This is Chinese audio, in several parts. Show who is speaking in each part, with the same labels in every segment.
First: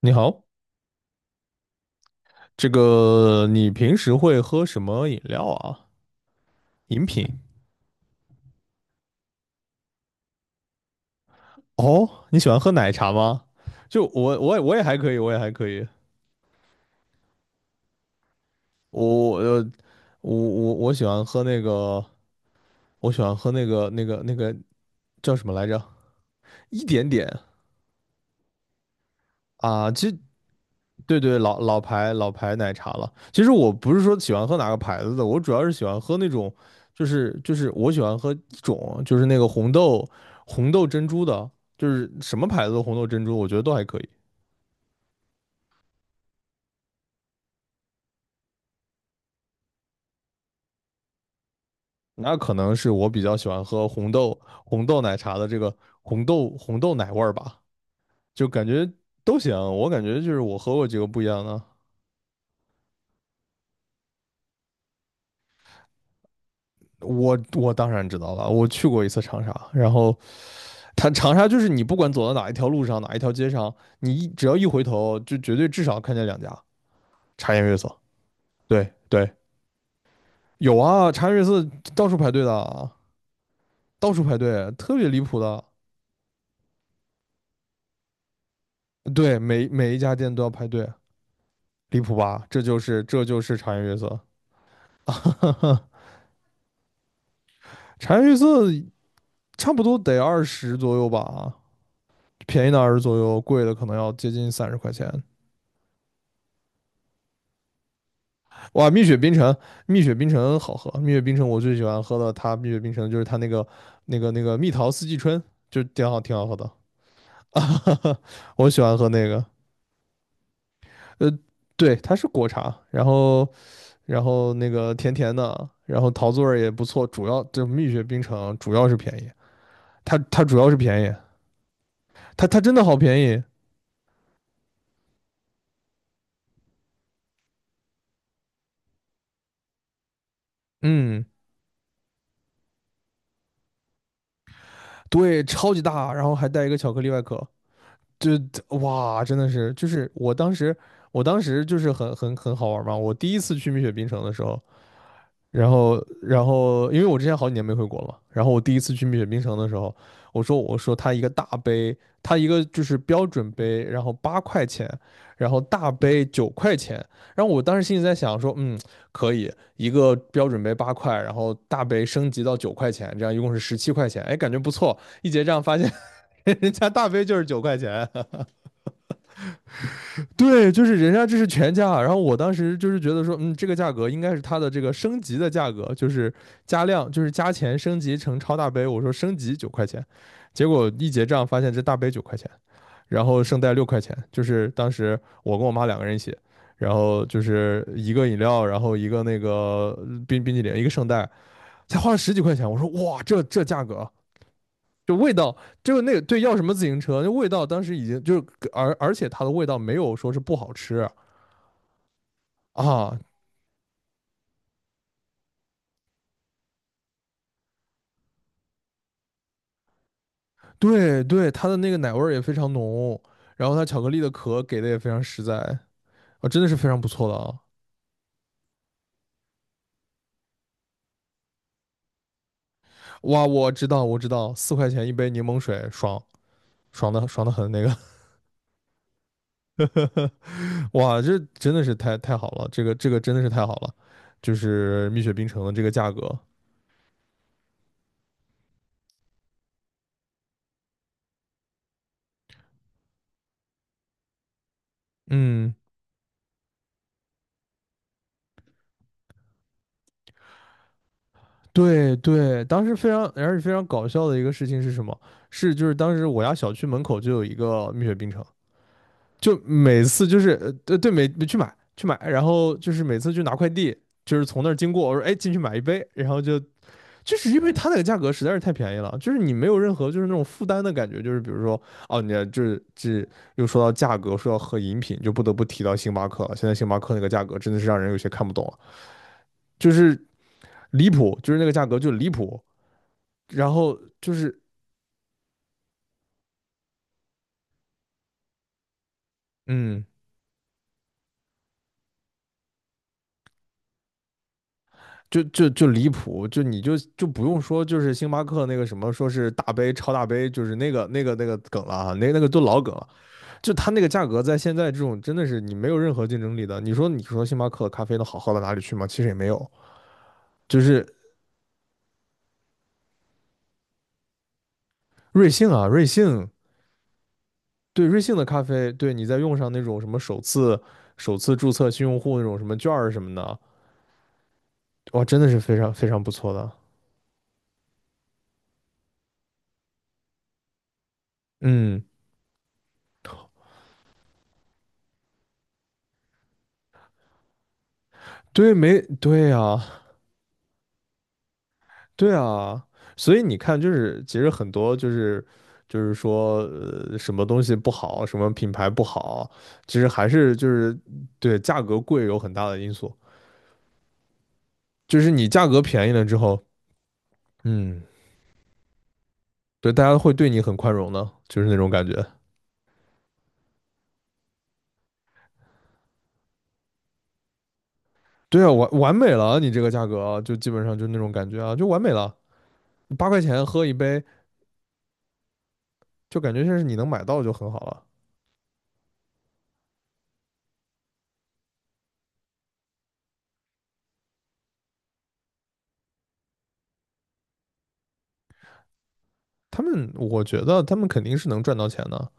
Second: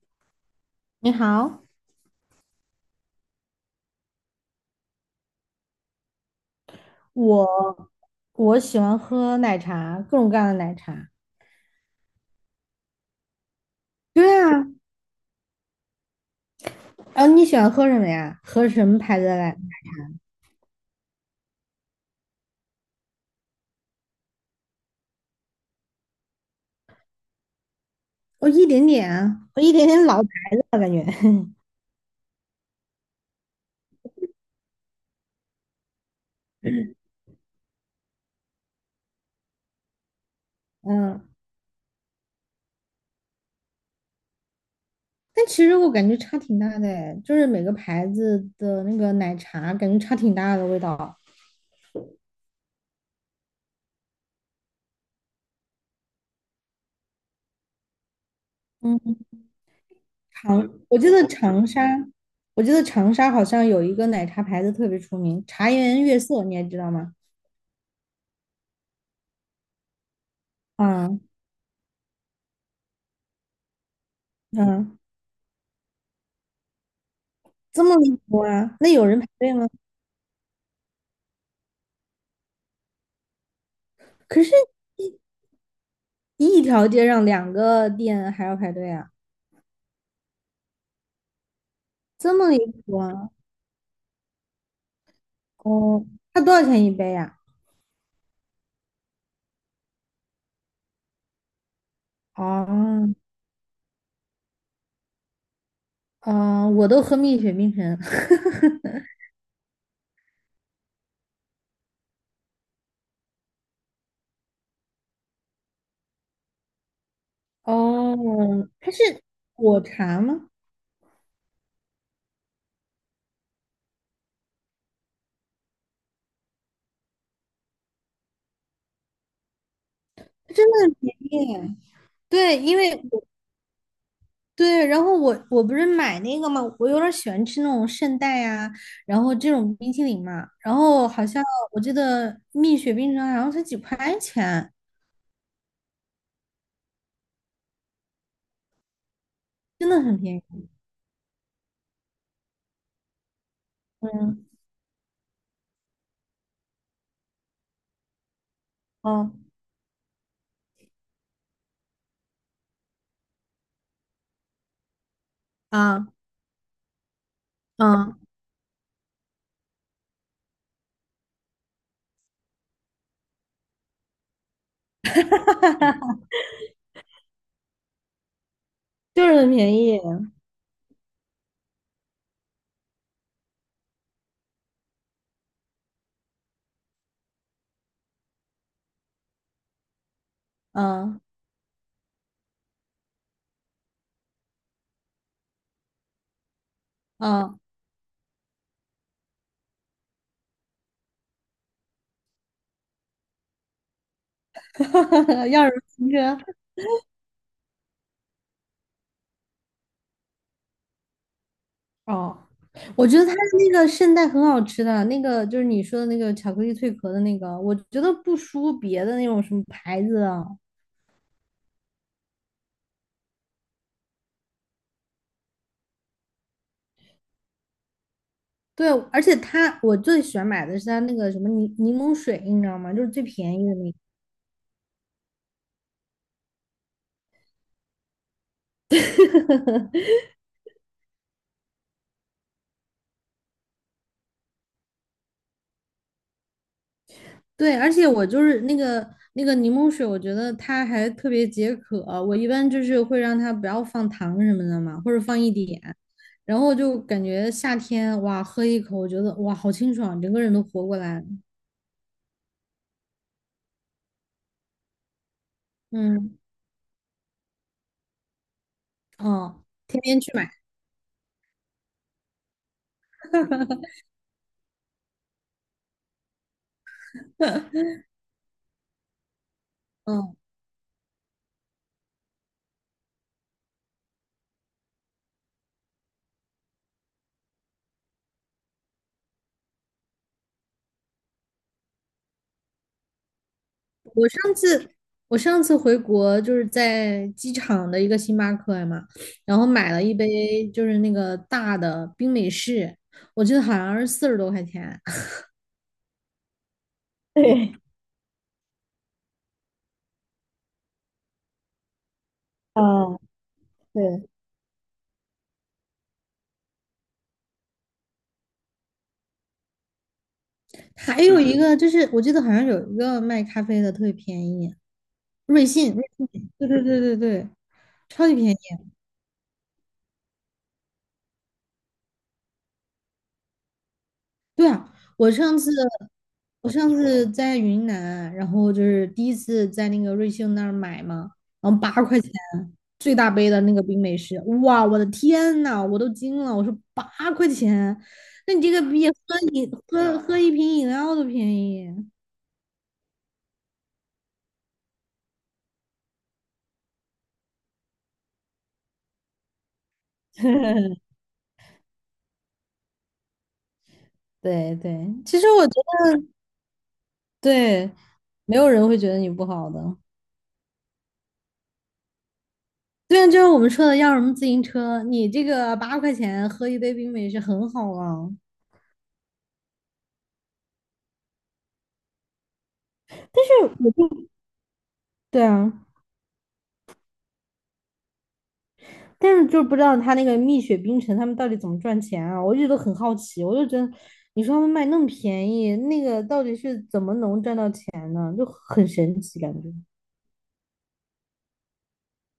Speaker 1: 你好，
Speaker 2: 你好，
Speaker 1: 这个你平时会喝什么饮料啊？饮品？
Speaker 2: 我我喜欢喝奶茶，各种各样的奶茶。
Speaker 1: 哦，你喜欢喝奶茶吗？就
Speaker 2: 对
Speaker 1: 我，我也
Speaker 2: 啊，
Speaker 1: 我也还可以，我也还可以。
Speaker 2: 然后你喜欢喝什么呀？喝什么牌子的
Speaker 1: 我
Speaker 2: 奶
Speaker 1: 呃，我喜欢喝那个，我喜欢喝那个叫什么来着？一点点。
Speaker 2: 我一点点啊，我一点
Speaker 1: 啊，
Speaker 2: 点
Speaker 1: 其实
Speaker 2: 老牌子了，感觉。
Speaker 1: 对对，老牌奶茶了。其实我不是说喜欢喝哪个牌子的，我主要是喜欢喝那种，就是我喜欢喝一种，就是那个红豆珍珠
Speaker 2: 嗯，
Speaker 1: 的，就是什么牌子的红豆珍珠，我觉得都还可以。
Speaker 2: 但其实我感觉差挺大的诶，就是每个牌子的那个奶茶，感觉差挺大的味道。
Speaker 1: 那可能是我比较喜欢喝红豆奶茶的这个红豆奶味儿吧，就感觉
Speaker 2: 嗯，
Speaker 1: 都行。我感觉就是我
Speaker 2: 长，
Speaker 1: 喝过几
Speaker 2: 我
Speaker 1: 个
Speaker 2: 记
Speaker 1: 不一
Speaker 2: 得
Speaker 1: 样的。
Speaker 2: 长沙，我记得长沙好像有一个奶茶牌子特别出名，茶颜悦色，你还知道吗？
Speaker 1: 我当然知道了，我去过一次长沙，然后它
Speaker 2: 啊，
Speaker 1: 长沙就是你不管走到哪一条路上，哪一条街上，你只要一回
Speaker 2: 嗯，
Speaker 1: 头，就绝对至少看见2家茶颜悦
Speaker 2: 这
Speaker 1: 色。
Speaker 2: 么离谱啊？那
Speaker 1: 对
Speaker 2: 有人排
Speaker 1: 对，
Speaker 2: 队吗？
Speaker 1: 有啊，茶颜悦色到处排队的，到处排
Speaker 2: 可是
Speaker 1: 队，特别
Speaker 2: 一
Speaker 1: 离谱的。
Speaker 2: 一条街上两个店还要排队啊，
Speaker 1: 对，每一家店都要排队，离谱
Speaker 2: 这
Speaker 1: 吧？
Speaker 2: 么离
Speaker 1: 这就
Speaker 2: 谱
Speaker 1: 是
Speaker 2: 啊？
Speaker 1: 茶颜悦色。
Speaker 2: 哦，它多少钱一杯呀、
Speaker 1: 茶颜悦色差不多得二十左右吧，
Speaker 2: 啊
Speaker 1: 便宜的二十
Speaker 2: 哦，
Speaker 1: 左右，贵的可能要接近30块钱。
Speaker 2: 哦，啊我都喝蜜雪冰城。
Speaker 1: 哇，蜜 雪冰城。蜜雪冰城好喝。蜜雪冰城我最喜欢喝的，它蜜雪冰城就是它那个蜜桃四季春，就挺好喝的。啊
Speaker 2: 哦，
Speaker 1: 我喜
Speaker 2: 它
Speaker 1: 欢
Speaker 2: 是
Speaker 1: 喝那个。
Speaker 2: 果茶吗？
Speaker 1: 呃，对，它是果茶，然后那个甜甜的，然后桃子味儿也不错。主要这蜜雪冰城主要是便宜，它
Speaker 2: 它
Speaker 1: 主
Speaker 2: 真
Speaker 1: 要是
Speaker 2: 的很
Speaker 1: 便宜，
Speaker 2: 便宜啊。
Speaker 1: 它
Speaker 2: 对，
Speaker 1: 它真
Speaker 2: 因
Speaker 1: 的
Speaker 2: 为
Speaker 1: 好便
Speaker 2: 我
Speaker 1: 宜。
Speaker 2: 对，然后我不是买那个嘛，我有点儿喜欢吃那种圣代啊，然后这种冰淇淋嘛，然后
Speaker 1: 嗯，
Speaker 2: 好像我记得蜜雪冰城好像才几块钱，
Speaker 1: 对，超级大，然后还带一个巧克力外壳。就哇，真的是，就
Speaker 2: 真的
Speaker 1: 是
Speaker 2: 很
Speaker 1: 我
Speaker 2: 便
Speaker 1: 当
Speaker 2: 宜。
Speaker 1: 时，我当时就是很好玩嘛。我第一次去蜜雪冰城的时
Speaker 2: 嗯，
Speaker 1: 候，然后因为我之前好几年没回国了嘛，然后我第一次去
Speaker 2: 哦
Speaker 1: 蜜雪冰城的时候，我说他一个大杯，他一个就是标准杯，然后八块钱，然后大
Speaker 2: 啊。
Speaker 1: 杯九块钱。然后我当时心里在
Speaker 2: 嗯，
Speaker 1: 想说，嗯，可以一个标准杯八块，然后大杯升级到九块钱，这样一共是17块钱，哎，感觉不错。一结账发现 人家大杯就是9块钱。
Speaker 2: 就是很便宜，
Speaker 1: 对，就是人家这是全价，然后我当时就是觉得说，嗯，这个价格应该是它的这个升级的价格，就是加量，就是加钱升级成超大杯。我说升级九块钱，结果一
Speaker 2: 嗯
Speaker 1: 结账发现这大杯九块钱，然后圣代6块钱。就是当时我跟我妈2个人一起，然后就
Speaker 2: 嗯，
Speaker 1: 是一个饮料，然后一个那个冰淇淋，一个圣代，才花了十几块钱。我说哇，这价格啊，就味 道，
Speaker 2: 要是
Speaker 1: 就
Speaker 2: 停
Speaker 1: 那个
Speaker 2: 车？
Speaker 1: 对，要什么自行车？那味道当时已经就是，而且它的味道没有说是不好吃。
Speaker 2: 哦，我
Speaker 1: 啊，
Speaker 2: 觉得他的那个圣代很好吃的，那个就是你说的那个巧克力脆壳的那个，我觉得不输别的那种什么牌子啊。
Speaker 1: 对对，它的那个奶味儿也非常浓，然后它巧克力的壳给的也非常实在。啊，真的是非常不错的啊！
Speaker 2: 对，而且他我最喜欢买的是他那个什么柠柠檬水，你知道吗？就是最
Speaker 1: 哇，
Speaker 2: 便宜
Speaker 1: 我
Speaker 2: 的
Speaker 1: 知
Speaker 2: 那个。
Speaker 1: 道，我知道，4块钱一杯柠檬水，爽，爽的很那个。哇，这真的是太好了，这个真的是太好了，就是蜜雪冰城的这个价格。
Speaker 2: 对，而且我就是那个那个柠檬水，我觉得它还特别解渴。我一般就是会让它不要放糖什么的嘛，或者放一
Speaker 1: 嗯。
Speaker 2: 点，然后就感觉夏天哇，喝一口，我觉得哇，好清爽，整个人都活过来了。
Speaker 1: 对对，当时非常，而且非常搞笑的一个事情是什么？是就是当时
Speaker 2: 嗯，
Speaker 1: 我家小区门口就有一个蜜雪冰城，就
Speaker 2: 哦，天
Speaker 1: 每
Speaker 2: 天
Speaker 1: 次
Speaker 2: 去
Speaker 1: 就是
Speaker 2: 买。
Speaker 1: 对对，每去买去买，然后就是每次去拿快递，就是从那儿经过，我说哎进去买一杯，然后就是因为它那个价格实在是太便宜了，就是你没有任何就是那
Speaker 2: 嗯，
Speaker 1: 种负担的感觉。就是比如说哦你就是这又说到价格，说到喝饮品，就不得不提到星巴克了。现在星巴克那个价格真的是让人有些看不懂了，就是离谱，就是那个价格就离谱，然后
Speaker 2: 我
Speaker 1: 就
Speaker 2: 上
Speaker 1: 是
Speaker 2: 次我上次回国就是在机场的一个星巴克嘛，然后买了
Speaker 1: 嗯。
Speaker 2: 一杯就是那个大的冰美式，我记得好像是四十多块钱。
Speaker 1: 就离谱，就你就不用
Speaker 2: 对，
Speaker 1: 说，就是星巴克那个什么，说是大杯超大杯，就是那个梗了啊，那个都老梗了。
Speaker 2: 啊，
Speaker 1: 就它那个价
Speaker 2: 对，
Speaker 1: 格，在现在这种真的是你没有任何竞争力的。你说星巴克的咖啡能好喝到哪里去吗？其实也没有。就是
Speaker 2: 还有一个就是，我记得好像有一个卖咖啡的特别便宜，
Speaker 1: 瑞
Speaker 2: 瑞
Speaker 1: 幸啊，
Speaker 2: 幸，
Speaker 1: 瑞
Speaker 2: 瑞
Speaker 1: 幸
Speaker 2: 幸，对对对对对，
Speaker 1: 对瑞
Speaker 2: 超级
Speaker 1: 幸的
Speaker 2: 便宜。
Speaker 1: 咖啡，对你再用上那种什么首次注册新用户那种什么券儿什么的，
Speaker 2: 对啊，
Speaker 1: 哇，
Speaker 2: 我
Speaker 1: 真的是
Speaker 2: 上次
Speaker 1: 非常非常不错
Speaker 2: 我
Speaker 1: 的。
Speaker 2: 上次在云南，然后就是第一次在那个瑞幸那儿买嘛，然后八
Speaker 1: 嗯，
Speaker 2: 块钱最大杯的那个冰美式，哇，我的天呐，我都惊了，我说八块钱，那你这
Speaker 1: 对，
Speaker 2: 个
Speaker 1: 没
Speaker 2: 比喝
Speaker 1: 对
Speaker 2: 饮
Speaker 1: 呀、
Speaker 2: 喝喝一瓶饮料都便宜。
Speaker 1: 对啊，所以你看，就是其实很多就是说，什么东西不好，什么品牌不好，其实还是就是 对价格贵有很大的因素。
Speaker 2: 对对，
Speaker 1: 就是
Speaker 2: 其实
Speaker 1: 你价
Speaker 2: 我觉
Speaker 1: 格便
Speaker 2: 得
Speaker 1: 宜了之后，
Speaker 2: 对，
Speaker 1: 嗯，
Speaker 2: 没有人会觉得你不好
Speaker 1: 对，
Speaker 2: 的。
Speaker 1: 大家会对你很宽容的，就是那种感觉。
Speaker 2: 对啊，就是我们说的要什么自行车，你这个八块钱喝一杯冰美式很好啊。
Speaker 1: 对啊，完美了啊，你这个价格啊就基本上就那种感觉啊，就完美了。八块
Speaker 2: 就
Speaker 1: 钱
Speaker 2: 是
Speaker 1: 喝
Speaker 2: 我
Speaker 1: 一杯，
Speaker 2: 就对啊，
Speaker 1: 就感觉像是你能买到就很好了。
Speaker 2: 但是就是不知道他那个蜜雪冰城他们到底怎么赚钱啊，我一直都很好奇。我就觉得，你说他们卖那么便宜，那个到底是怎么能赚到钱呢？就很神奇感觉。
Speaker 1: 我觉得他们肯定是能赚到钱的。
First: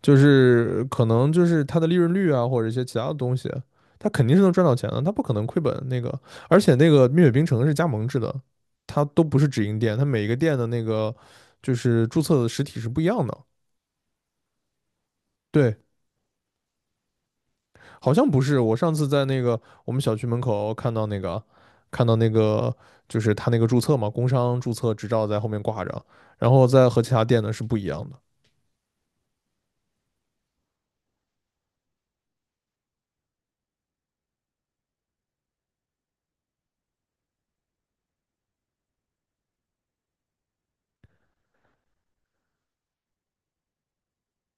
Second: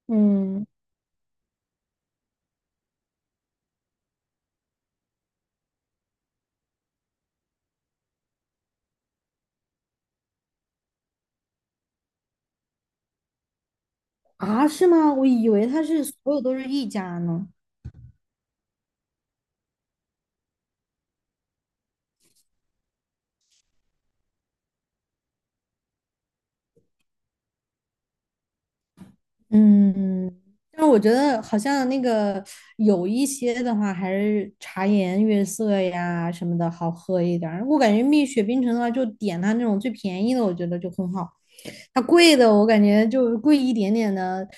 Speaker 1: 就
Speaker 2: 嗯，
Speaker 1: 是可能就是它的利润率啊，或者一些其他的东西，它肯定是能赚到钱的，它不可能亏本那个。而且那个蜜雪冰城是加盟制的，它都不是直营店，它每一个店的那个就是注册的实体是不一样的。
Speaker 2: 啊，是吗？我以为
Speaker 1: 对，
Speaker 2: 他是所有都是一家呢。
Speaker 1: 好像不是。我上次在那个我们小区门口看到那个就是他那个注册嘛，工商注册执照在后面挂着，然后在和其他店的是不一样的。
Speaker 2: 嗯，但是我觉得好像那个有一些的话，还是茶颜悦色呀什么的好喝一点儿。我感觉蜜雪冰城的话，就点它那种最便宜的，我觉得就很好。它贵的我感觉就贵一点点的，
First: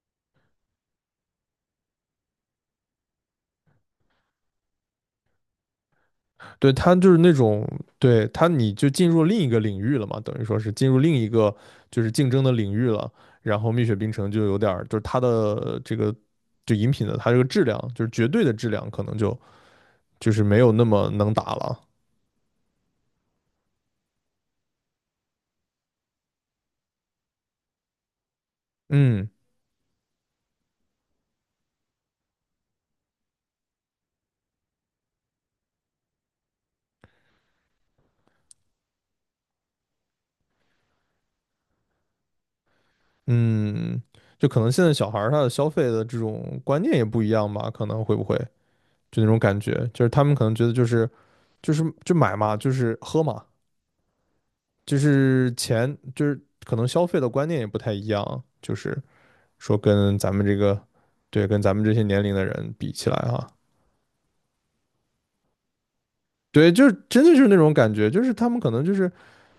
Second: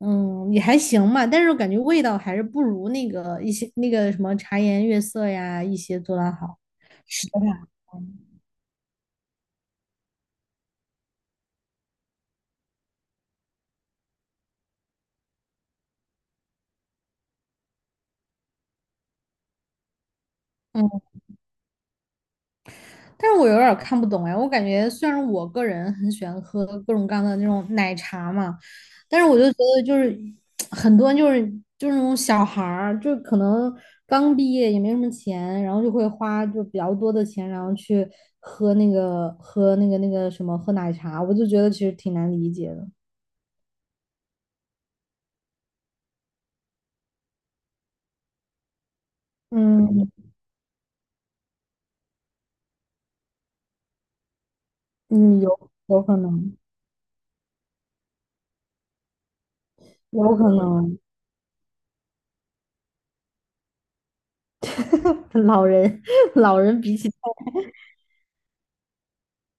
Speaker 2: 嗯，也还行吧。但是我感觉味道还是不如那个一些那个什么茶颜悦色呀一些做的好。
Speaker 1: 对他就是
Speaker 2: 是
Speaker 1: 那
Speaker 2: 的吧？
Speaker 1: 种，对他你就进入另一个领域了嘛，等于说是进入另一个就是竞争的领域了。然后蜜雪冰城就有点儿，就是它的这个就饮品的它这个质量，就是绝对的质量，可能就是没有那么能打了。
Speaker 2: 但是我有点儿看不懂哎，我感觉虽然我个人很喜欢喝各种各样的那种奶茶嘛，但是
Speaker 1: 嗯
Speaker 2: 我就觉得就是 很多就是那种小孩儿，就可能刚毕业也没什么钱，然后就会花就比较多的钱，然后去喝那个喝那个那个什么喝奶茶，我就觉得其实挺难理解的。
Speaker 1: 嗯，就可能现在小孩儿他的消费的这种观念也不一样吧，可能会不会就那种感觉，就
Speaker 2: 嗯
Speaker 1: 是他们可能觉得就是就买嘛，就是喝嘛，就
Speaker 2: 嗯，
Speaker 1: 是
Speaker 2: 有
Speaker 1: 钱
Speaker 2: 有可
Speaker 1: 就是
Speaker 2: 能，
Speaker 1: 可能消费的观念也不太一样，就是。说跟咱
Speaker 2: 有
Speaker 1: 们
Speaker 2: 可
Speaker 1: 这个，
Speaker 2: 能，
Speaker 1: 对，跟咱们这些年龄的人比起来哈，
Speaker 2: 老人 老
Speaker 1: 对，
Speaker 2: 人
Speaker 1: 就是
Speaker 2: 比起
Speaker 1: 真的就是那种感觉，就是他们可能就是，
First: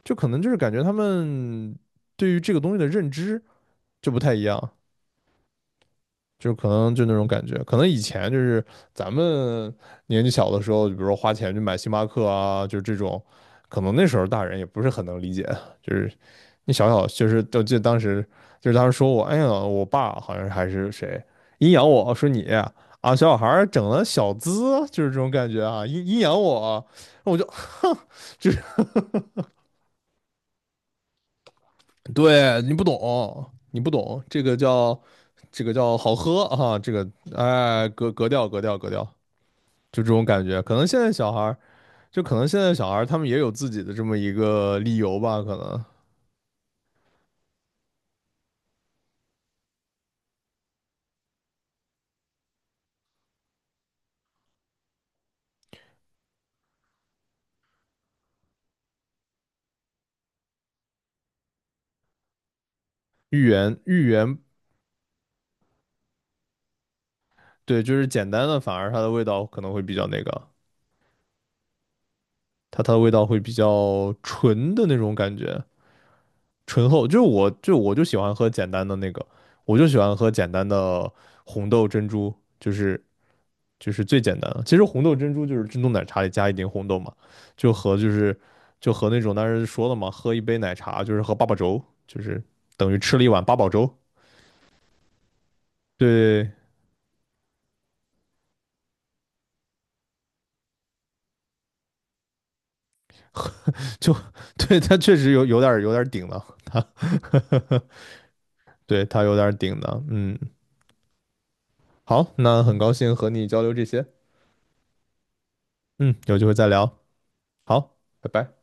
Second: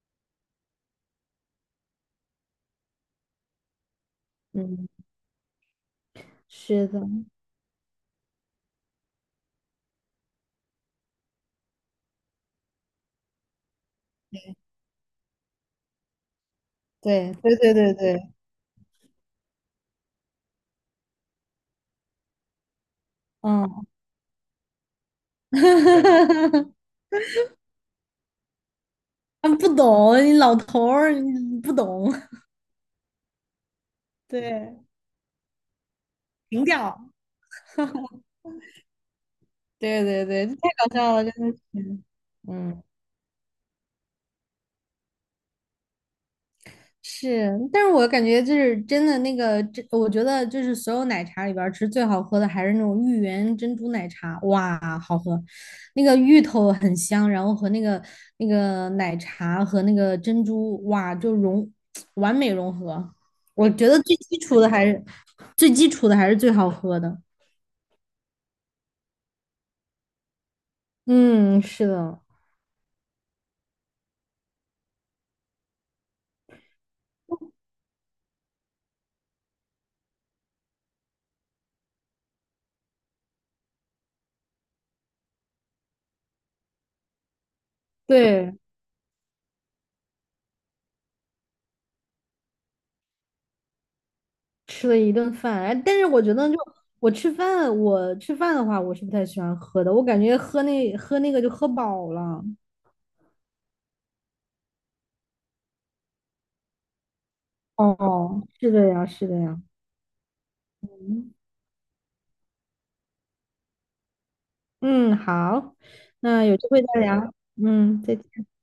Speaker 1: 就可能就是感觉他们对于这个东西的认知就不太一样，
Speaker 2: 嗯，
Speaker 1: 就是可
Speaker 2: 是
Speaker 1: 能就
Speaker 2: 的，
Speaker 1: 那种感觉，可能以前就是咱们年纪小的时候，比如说花钱去买星巴克啊，就是这种，可能那时候大人也不是很能理解，就是那小小就
Speaker 2: 对
Speaker 1: 是，
Speaker 2: 对
Speaker 1: 我
Speaker 2: 对
Speaker 1: 记得
Speaker 2: 对对，
Speaker 1: 当时说我，哎呀，我爸好像还是谁阴阳我说你啊，小小孩儿整
Speaker 2: 嗯。
Speaker 1: 了小资，就是这种感觉啊，阴阳我，我就就是
Speaker 2: 他们不懂，你老头儿你不懂，
Speaker 1: 对，你不懂，你不懂，
Speaker 2: 对，
Speaker 1: 这个叫好喝
Speaker 2: 情
Speaker 1: 啊，这
Speaker 2: 调，
Speaker 1: 个哎格调，
Speaker 2: 对
Speaker 1: 就这
Speaker 2: 对
Speaker 1: 种感
Speaker 2: 对，这
Speaker 1: 觉。
Speaker 2: 太
Speaker 1: 可能
Speaker 2: 搞
Speaker 1: 现在
Speaker 2: 笑了，
Speaker 1: 小孩
Speaker 2: 真的
Speaker 1: 儿，
Speaker 2: 是，
Speaker 1: 就可能现在
Speaker 2: 嗯，
Speaker 1: 小孩儿他们也有自己的这么一个理由吧，可能
Speaker 2: 是，但是我感觉就是真的那个，这我觉得就是所有奶茶里边儿，其实最好喝的还是那种芋圆珍珠奶茶，哇，好喝，那个芋头很香，然后和那个那个奶茶和那个珍珠，哇，就融 完美融合。
Speaker 1: 芋
Speaker 2: 我
Speaker 1: 圆
Speaker 2: 觉得
Speaker 1: 芋圆
Speaker 2: 最基础的还是最好喝的。
Speaker 1: 对，就是简单的，反而它的味道可能会比较那个。
Speaker 2: 嗯，是的，
Speaker 1: 它的味道会比较纯的那种感觉，醇厚。就是我就喜欢喝简单的那个，我就喜欢喝简单的红豆珍珠，就是就是最简单的。其实红豆珍珠就是珍珠奶茶里加一点红豆嘛，就和就是
Speaker 2: 对，
Speaker 1: 就和那种当时说了嘛，喝一杯奶茶就是喝八宝粥，就是等于吃了一碗八宝粥。
Speaker 2: 吃了一顿饭，哎，但是我觉得
Speaker 1: 对，
Speaker 2: 就我吃饭，我吃饭的话，我是不太喜欢喝的，我感觉喝那个就喝饱了。
Speaker 1: 就对，它确实有点有点儿顶了，它
Speaker 2: 哦，是 的呀，
Speaker 1: 对它
Speaker 2: 是
Speaker 1: 有
Speaker 2: 的
Speaker 1: 点
Speaker 2: 呀，
Speaker 1: 顶的。嗯，好，那很高兴和你交流这些，
Speaker 2: 嗯，好，
Speaker 1: 嗯，有机
Speaker 2: 那
Speaker 1: 会
Speaker 2: 有
Speaker 1: 再
Speaker 2: 机会
Speaker 1: 聊。
Speaker 2: 再聊，
Speaker 1: 好，
Speaker 2: 嗯，再
Speaker 1: 拜
Speaker 2: 见。
Speaker 1: 拜。